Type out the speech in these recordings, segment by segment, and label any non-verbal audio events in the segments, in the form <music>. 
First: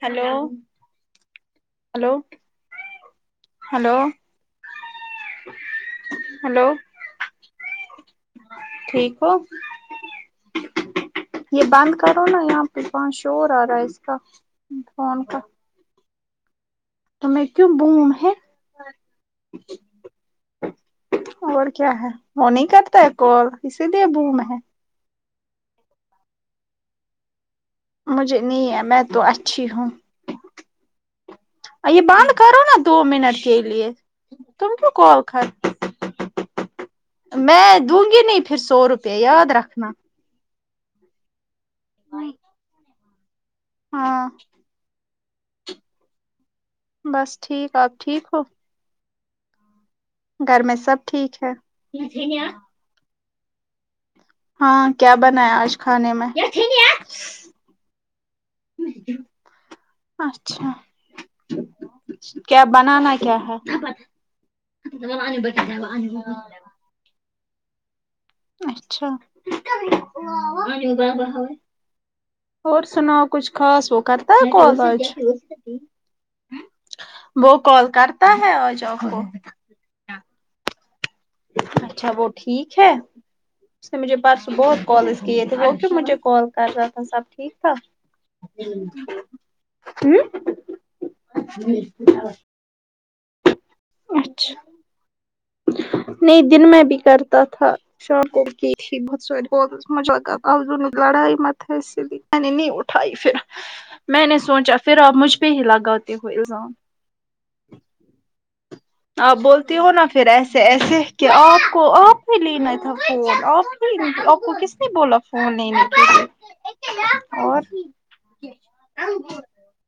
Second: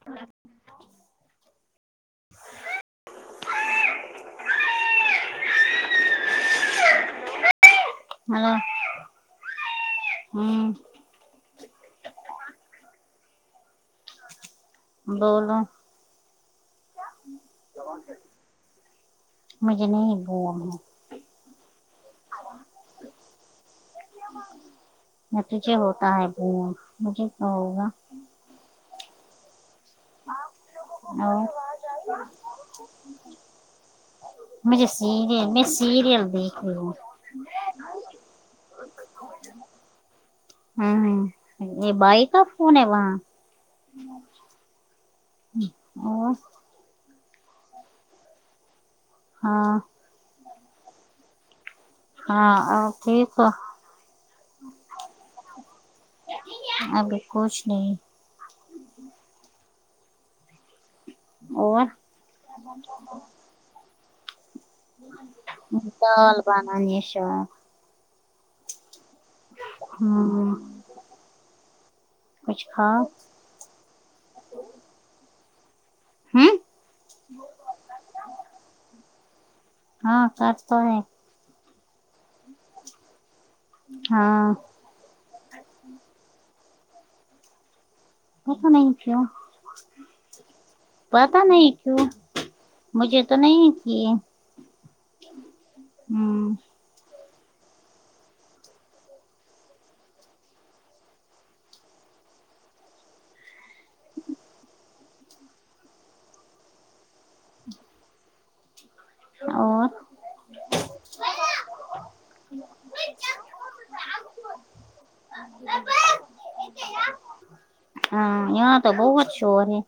hello hello hello hello hello ٹھیک ہو ہوں یہ بند کرو نا یہاں پفان شور آ رہا ہے اس کا فون بولو تو میں کیوں بوم ہے مجھے نہیں بوم ہے اور کیا ہے وہ نہیں کرتا ہے کال اسی لیے بوم ہے تجھے ہوتا ہے مجھے کیا ہوگا مجھے نہیں ہے میں تو اچھی ہوں ہاں یہ بند کرو نا دو منٹ کے لیے تم مجھے کیوں کال سیریل کر میں سیریل دیکھ رہی ہوں میں دوں گی نہیں پھر سو روپے یاد رکھنا ہاں یہ بھائی کون ہے وہاں ہاں اور بس ٹھیک آپ ٹھیک ہو ہاں گھر میں سب ٹھیک ہے ہاں اور ٹھیک ہو ہاں کیا بنایا آج کھانے میں ابھی کچھ نہیں اچھا اور کیا بنانا کیا ہے <inaudible> ہماری نیشا اچھا ہوں کچھ اور کھاؤ سنا کچھ سوکرتا ہے کال آج ہوں وہ کال کرتا ہے آج آپ کو ہاں سچ تو ہے اچھا وہ ٹھیک ہے اس نے مجھے پرس ہاں بہت کال اس کیے تھے کیوں مجھے کال کر رہا تھا سب ٹھیک تھا پتا نہیں کی کیوں ہم ہمم پتا نہیں کیوں مجھے تو نہیں کیے اچھا نہیں ہوں دن میں بھی کرتا تھا شام کو کی تھی <unintelligible> لڑائی متےس میں نے نہیں اٹھائی پھر میں نے سوچا پھر آپ مجھ پہ ہی لگاتے ہو الزام آپ بولتی اور ہو نا پھر ایسے ایسے کہ آپ کو آپ ہی لینا تھا فون آپ آپ کس نے بولا فون نہیں لینے کے لیے اور ہا یہاں تو بہت شور ہے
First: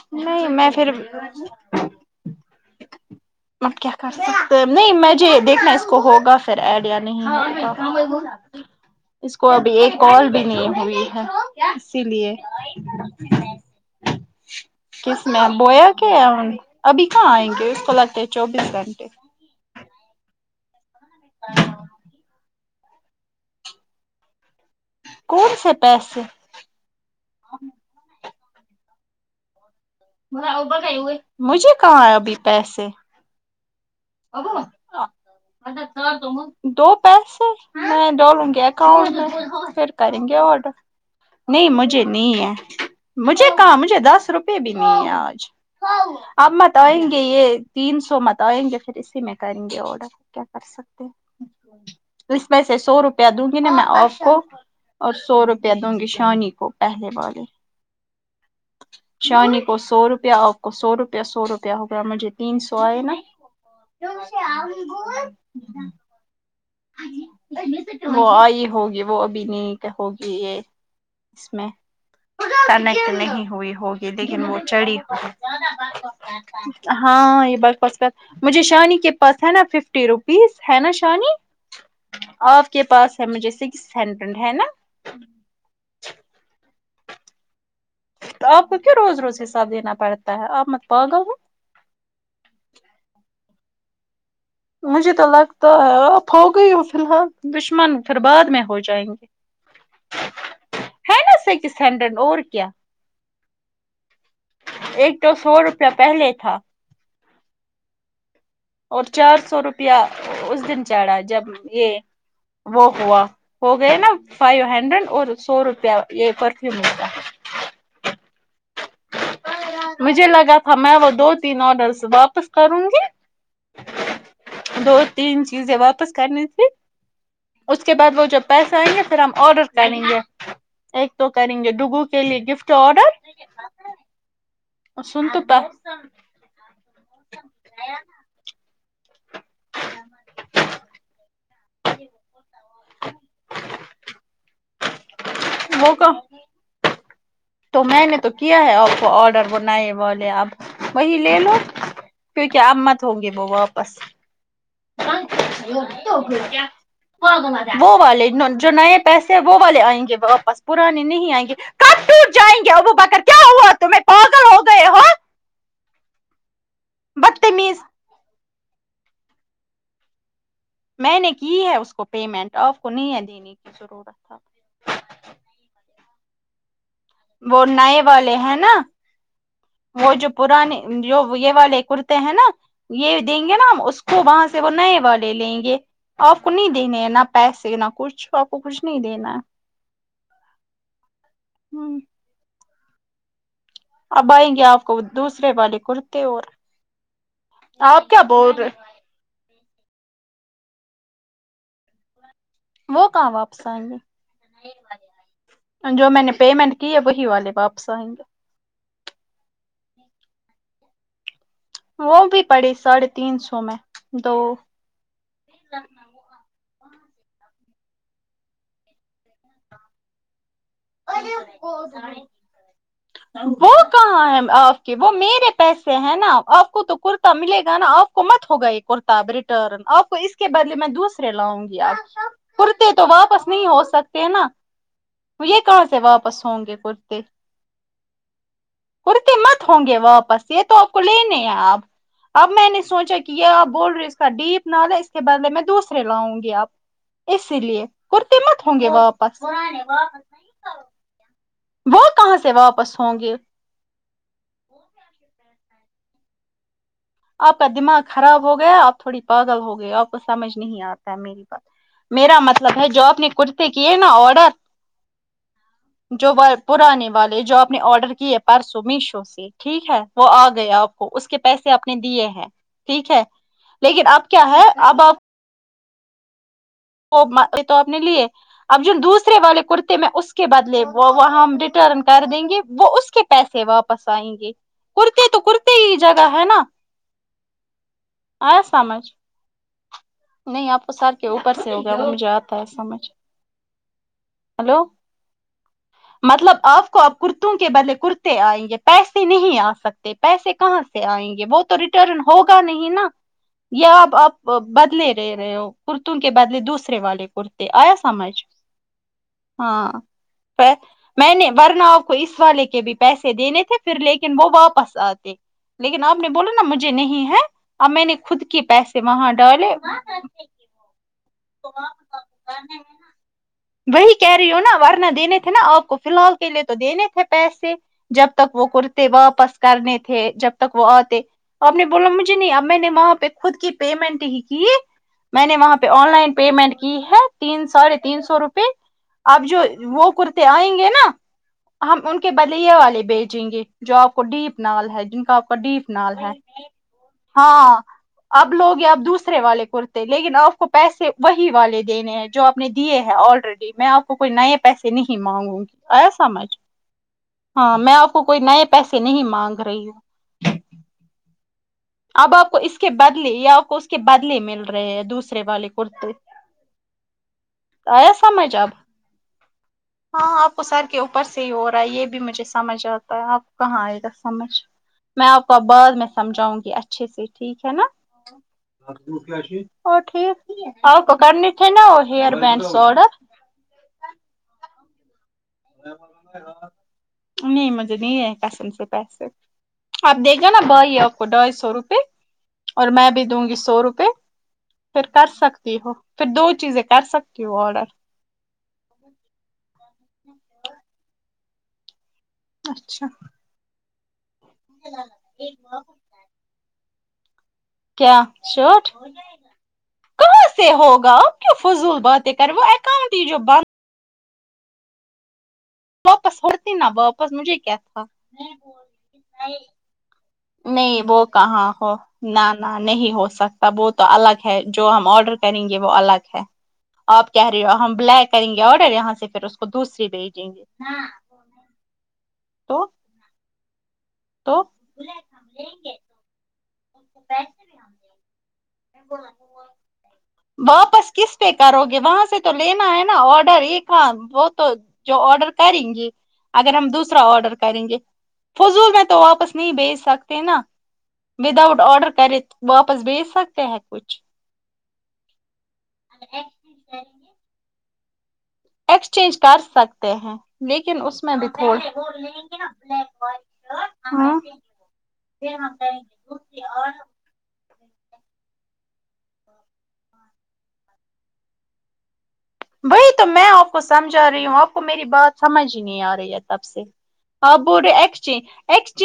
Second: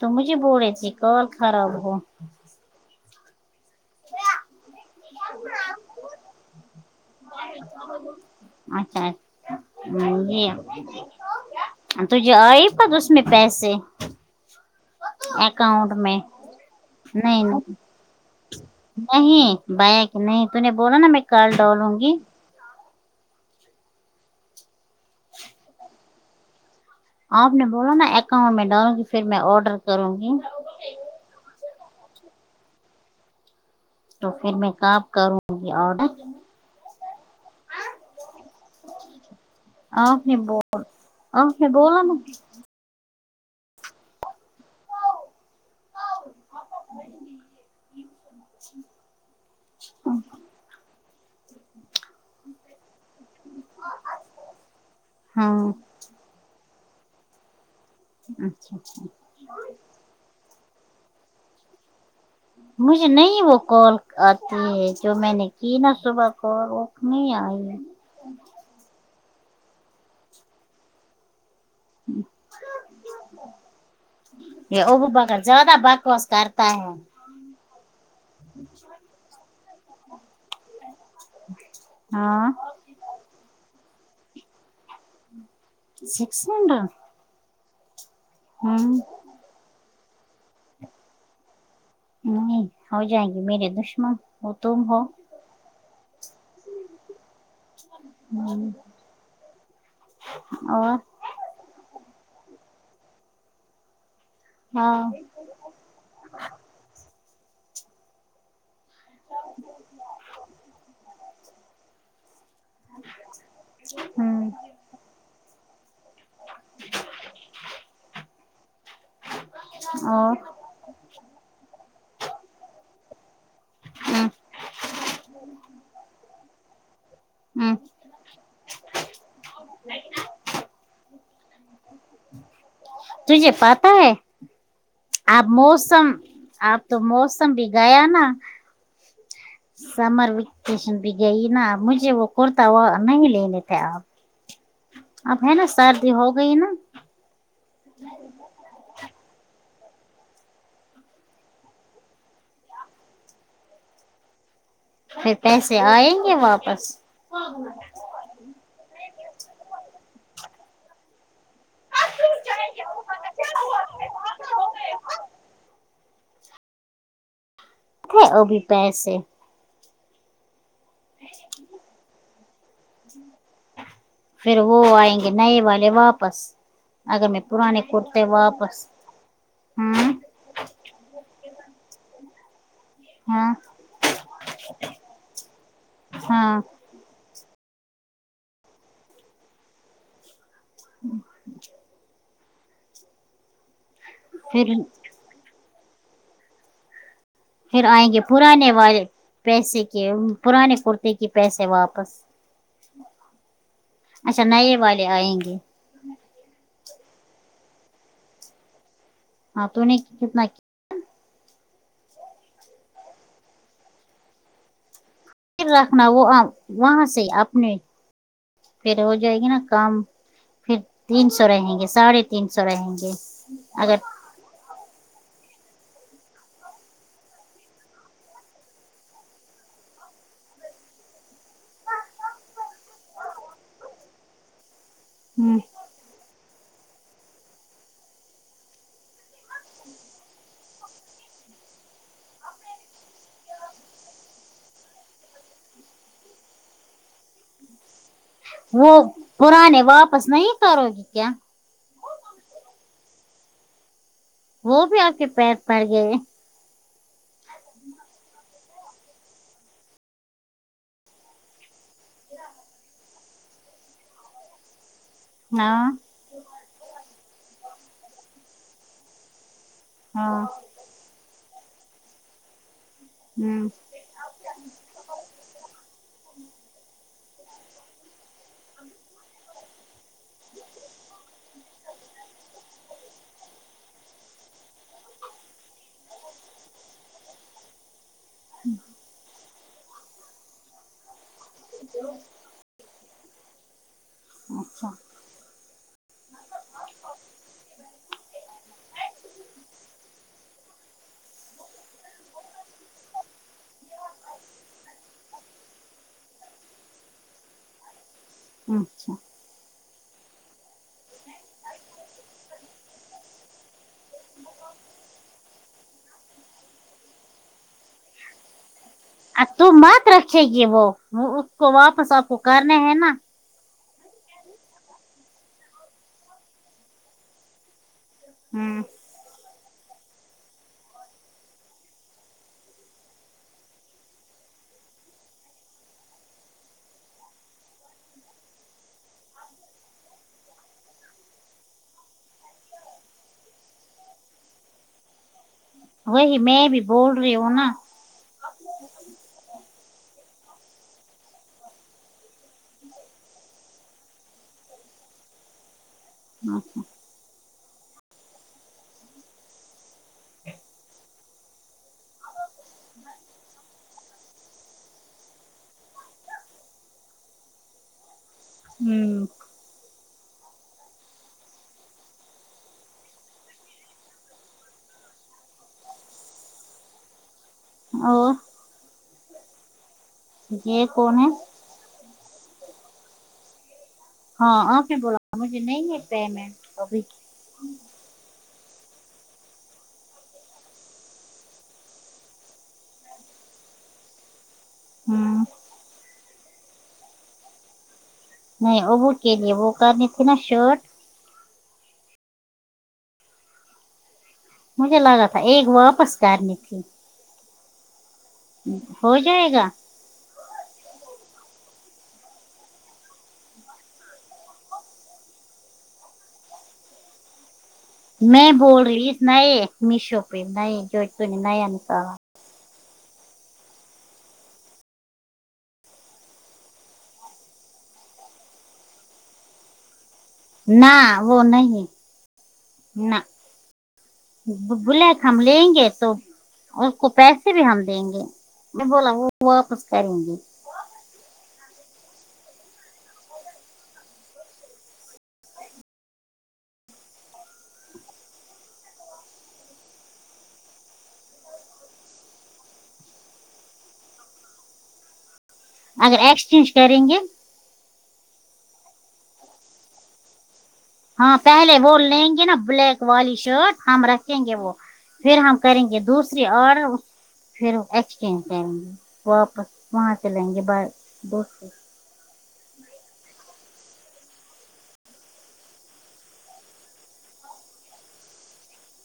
تو مجھے نہیں بول میں رہی پھر تھی کال خراب ہو آپ کیا کر سکتے ہیں نہیں میںھے دیکھنا اس کو ہوگا پھر ایڈ یا نہیں اچھاچ اس کو ابھی ایک کال بھی یہ نہیں ہوئی ہے اسی تھے لیے آئی پت اس میں پیس سے کس میں بویا کہ ابھی کہاں نہیں آئیں گے اس کو لگتے ہے چوبیس گھنٹے نہیں بایا کہ نہیں تو نے بولا نا میں کال ڈالوں گی کون سے پیسے آپ نے بولا نا اکاؤنٹ میں ڈالو گی پھر میں آرڈر مجھے کہاں آے ابھی پیسے تو پھر میں کب کروں گی آڈر دو پیسے میں ڈولوں گی کال کر پھر آپ کریں نے گے آڈر آپ نے نہیں بولا مجھے نا نہیں ہے مجھے کہاں مجھے دس روپے بیبی نہیں ہے آج اب متائیں گے یہ تین سو متائیں گے پھر اسی میں کریں گے آڈر کیا کر سکتے اس میں سے سو روپیہ دوں گی نا میں آپ کو اور سو ہاں روپیہ دوں گی شانی کو پہلے والے اچھا اچھا شانی کو سو روپیہ آپ کو سو روپیہ سو روپیہ ہوگا مجھے تین سو آئے مجھے نا نہیں وہ کال آتی ہے جو میں نے کی نا صبح کو اٹ نہیں آئی ہے وہ آئی ہوگی وہ ابھی نہیں ہوگی یہ اس میں کنیکٹ نہیں ہوئی ہوگی لیکن وہ یہ چڑی ابو ہوگی بکر زیادہ بکواس کرتا ہے ہاں یہ بر کسک مجھے شانی کے پاس ہے نا ففٹی روپیز ہے نا شانی ہاں آپ کے پاس ہے مجھے سکس ہنڈریڈ ہے نا سکس ہنڈریڈ تو آپ کو کیوں ہوں روز روز حساب دینا پڑتا ہے آپ مت پا گا ہو نہیں ہو جائیں گی میرے دشمن وہ تم ہو مجھے تو لگتا ہے آپ ہو گئی ہو فی الحال دشمن پھر بعد میں ہو جائیں گے اور سینڈرن اور کیا ہاں ایک تو سو روپیہ پہلے تھا اور چار سو روپیہ اس دن چڑھا جب یہ وہ ہوا ہو گئے نا فائیو ہنڈریڈ اور سو روپیہ یہ پرفیومو کا ا مجھے لگا تھا میں وہ دو تین آڈرس واپس کروں گی دو تین چیزیں واپس کرنی تھی اس اس کے بعد وہ جب پیسے آئیں گے پھر ہم آڈر کریں گے ایک تو کریں گے ڈوگو کے لیے گفٹ آڈر تجھے پاتا ہے سن تو آپ پا موسم آپ تو موسم بھی گیا نا سمر ویکیشن بھی گئی نا مجھے وہ کرتا وہ نہیں لینے تھے آپ اب ہے نا وہ کا سردی ہو گئی نا تو میں نے تو کیا ہے آ پ کو آڈر وہ نئے والے اب وہی لے لو کیونکہ اب مت ہوں گے وہ واپس پھر پیسے آئیں گے واپس وہ والے جو نئے پیسے وہ والے آئیں گے واپس پرانے نہیں آئیں گے کب ٹوٹ جائیں گے ابو بکر کیا ہوا تمہیں پاگل ہو گئے ہو بدتمیز ا بھی پیسے میں نے کی ہے اس کو پیمنٹ آپ کو نہیں ہے دینے کی ضرورت تھا پھر وہ آئیں گے نئے والے واپس اگر میں وہ پرانے نئے کرتے والے ہیں نا واپس ہاں وہ جو پرانے جو یہ والے کرتے ہیں نا یہ دیں ہاں گے نا ہم اس تو وہاں سے وہ نئے والے لیں گے آپ کو ہاں نہیں دینے ہیں نہ پیسے نہ کچھ آپ کو کچھ نہیں دینا ہے ہ <inaudible> اب آئیں گے پھر آپ کو دوسرے والے کرتے اور پھر آپ آئیں گے کیا بول پرانے رہے والے پیسے کے پرانے کرتے کی پیسے واپس وہ کہاں واپس آئیں اچھا نئے والے آئیں گے جو میں نے پیمنٹ کی ہے وہی والے واپس آئیں گے ہاں تو نہیں وہ بھی پڑی ساڑھے تین سو میں دو رکھنا وہ آ وہاں سے اپنے پھر ہو جائے گی نا کام پھر تین سو رہیں گے ساڑھے تین سو رہیں گے اگر آئی ایم آف وہ میرے پیسے ہیں نا آپ کو تو کرتا ملے گا نا آپ کو مت ہوگا ایک کرتاب ریٹرن آپ کو اس کے بدلے میں دوسرے لاؤں گی آپ کورتے تو واپس نہیں ہو سکتے ہیں نا ہ یہ کہاں سے واپس ہوں گے کرتے کورتے مت ہوں گے واپس یہ تو آپ کو لینے ہی آپ اب میں نے سوچا کہ یہ آپ بول رہے اس کا ڈیپ نال ہے اس کے بدلے میں دوسرے لاؤں گی آپ اسی لیے کور تےمت ہونگے واپس مئی کا آ روگکا وہ کہاں سے واپس ہوں گے وہ بھی آپ کے پیر پڑ گئے آ پ کا دماغ خراب ہو گیا آپ تھوڑی پاگل ہو گئی آپ کو سمج نہیں آتا میر میرا مطلب ہے جو آپ نے کرتے کیے نا آڈر ہاں جو وی پرانے والے جو آپ نے آرڈر کیے پرسو میشو سے ٹھیک ہے وہ ہاں آ گئے آپ اس کے پیسے اپ نے دیے ہیں ٹھیک ہے ہمم لیکن اب کیا ہے اب آپ وہ یہ تو آپ نے لیے <unintelligible> اب ج دوسرے والے کرتے میں اس کے بدلے وہ وہ ہم ریٹرن کر دیں گے وہ اس کے پیسے واپس آئیں گے کرتے تو کرتے صحیح جگہ ہے نا آیا سمجھ نہیں آپ کو سر کے اوپر سے ہوگا وہ مجھے آتا ہے سمجھ ہلو اچھا مطلب آپ کو آپ کرتوں کے بدلے کرتے آئیں گے پیسے نہیں آ سکتے پیسے کہاں سے آئیں گے وہ تو ریٹرن ہوگا نہیں نا یا آپ آپ بدلے رہ رہے ہو کرتوں کے بدلے دوسرے والے کرتے آیا سمجھ اچھا ہاں <unintelligible> میں نے ورنؤ کو اس والے کے بھی پیسے دینے تھے پھر لیکن وہ واپس آتے لیکن آپ نے بولا نا مجھے نہیں ہے اب میں نے خود کے پیسے وہاں ا تو ڈالے مات رکھے گی وہ اس کو واپس آپ کو کرنے ہے نا وہی کہہ رہی ہو نا ورنہ دینے تھے نا آپ کو فی الحال کے لیے تو دینے تھے پیسے جب تک وہ ہوں کرتے واپس کرنے تھے جب تک وہ آتے آپ نے بولا مجھے نہیں اب میں نے وہاں پہ خود کی پیمنٹ ہی کی میں نے وہاں پہ آن لائن پیمنٹ کی ہے تین سو سارے تین سو روپے آب جو وہ کرتے آئیں گے نا ہم ان کے بدلے والے بیچیں گے جو آپ کو ڈیپ نال ہے جن کا آپ کا ڈیپ نال ہے وہی میں بھی بول رہی ہوں نا ہاں اب لوگ یا آپ دوسرے والے کرتے لیکن آپ کو پیسے وہی والے دینے ہیں جو آپ نے دیے ہیں آلریڈی میں آپ کو کوئی نئے پیسے نہیں مانگوں گی آیا سمجھ ہاں میں آپ کو کوئی نئے پیسے نہیں مانگ رہی ہوں اب آپ کو اس کے بدلے یا آپ کو اس کے بدلے مل رہے ہیں دوسرے والے کرتے آیا سمجھ آب ہوں ہاں آپ کو سر کے اوپر سے ہی ہو رہا ہے یہ بھی میں مجھے سمجھ آتا ہے آپ کہاں آئے گا سمجھ میں آپ کو بعد میں سمجےجاؤں گی یہ اچھے سے ٹھیک ہے نا اور اور ٹھیک یہ آ پکو کون ہے کر نے تھے نا ہیئر بڈس آڈر ہاں آپ نے بولا مجھے نہیں <unintelligible> ابھی نہیں مجھے نہیں ہے کسم سے پیسے آپ دیکھ گا نا بائی کو ڈھائی سو روپے اور میں بھی دوں گی سو روپئے پھر کر ہوں سکتی ہو پھر دو چیزیں کر سکتی ہو آڈر نہیں ابو کے لیے وہ کرنی تھی نا شرٹ اچھا مجھے لگا تھا ایک واپس کرنی تھی کیا شرٹ ہو جائے گا کہاں سے ہوگا آپ کیوں فضول باتیں کرے وہ اکاؤنٹ ہی جو بند واپس ہوتی نا واپس مجھے کیا تھا میں بول رہی نئے میشو پہ نئے جو نہیں وہ نے نیا کہاں ہو نیکالا کہا نہ نہیں ہو سکتا وہ تو الگ ہے جو ہم آڈر کریں گے وہ الگ ہے آپ کہہ رہیے ہو ہم بلیک کریں گے آرڈر یہاں سے پھر اس کو دوسری بیٹ نہ وہ نہیں تو نہ تو بلا کے ہم لیں گے تو اور اس کو پیسے بھی ہم دیں گے میں بولا وہ واپس کریں گے واپس کس پہ کرو گے وہاں سے تو لینا ہے نا آڈر یہ کا وہ تو جو آڈر کریں گے اگر ہم دوسرا آڈر کریں گے فضول میں تو واپس نہیں بھیج سکتے نا ود آؤٹ آرڈر کرت واپس بی سکتے ہیں کوچھ اگر ایکسچینج کریں گے ایکسچینج کر سکتے ہیں لیکن اس میں ہاں بھی پہلے وہ لیں گے نا تھوڑا بلیک والی شرٹ ہم رکھیں گے ہاں وہ پھر ہم کریں گے دوسری اور پھر ایکسچینج کریں گے واپس وہاں چلیں گے دوست سے وہی تو میں آپ کو سمجھا رہی ہوں آپ کو میری بات سمجھ ہی نہیں آ رہی ہے تب سے آپ بول رہے ایکسچینج ایکسچ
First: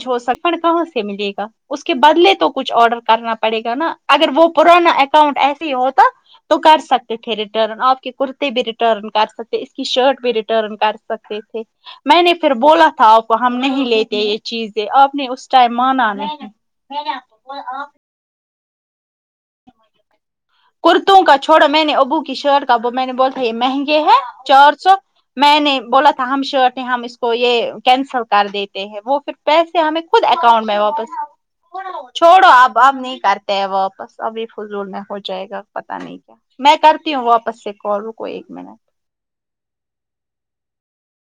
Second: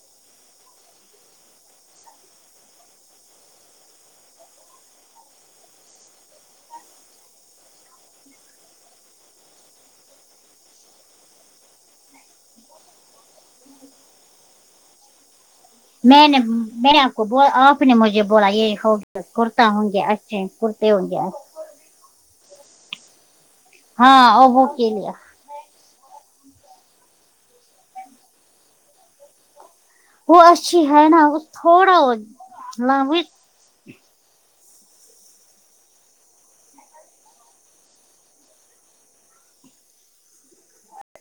جوھ سکن کہاں سے ملے گا اس کے بدلے تو کچھ آڈر کرنا پڑے گا نا اگر وہ پرانا اکاؤنٹ ایسے ہی ہوتا تو کر سکتے تھے ریٹرن آپ کے کرتے بھی ریٹرن کر سکتے اس کی شرٹ بھی ریٹرن کر سکتے تھ میں نے پھر بولا تھا آپ ہم نہیں لیتے یہ چیزیں آپ نے اس ٹائم مانا میں نے نہیں میں آپ کو آپ نے مجھے بولا یہ ہوگ کرتا ہوں گے اچھے کرتے ہوں گے کرتوں کا چھوڑا میں نے ابو کی شرٹ کا اب میں نے بول تھا یہ مہنگے ہے ہاں اور وہ چار کے سو لیے میں نے بولا تھا ہم شور تھ ہم اس کو یہ کینسل کر دیتے ہیں وہ پھر پیسے ہمیں خود وہ اکاؤنٹ میں اچھی ہے واپس نا اس تھوڑا وہ چھوڑو اب ا نہیں لانگویج کرتے ت واپس ابھی فضول میں ہو جائے گا پتا نہیں کیا میں کرتی ہوں واپس سے کال رکو ایک منٹ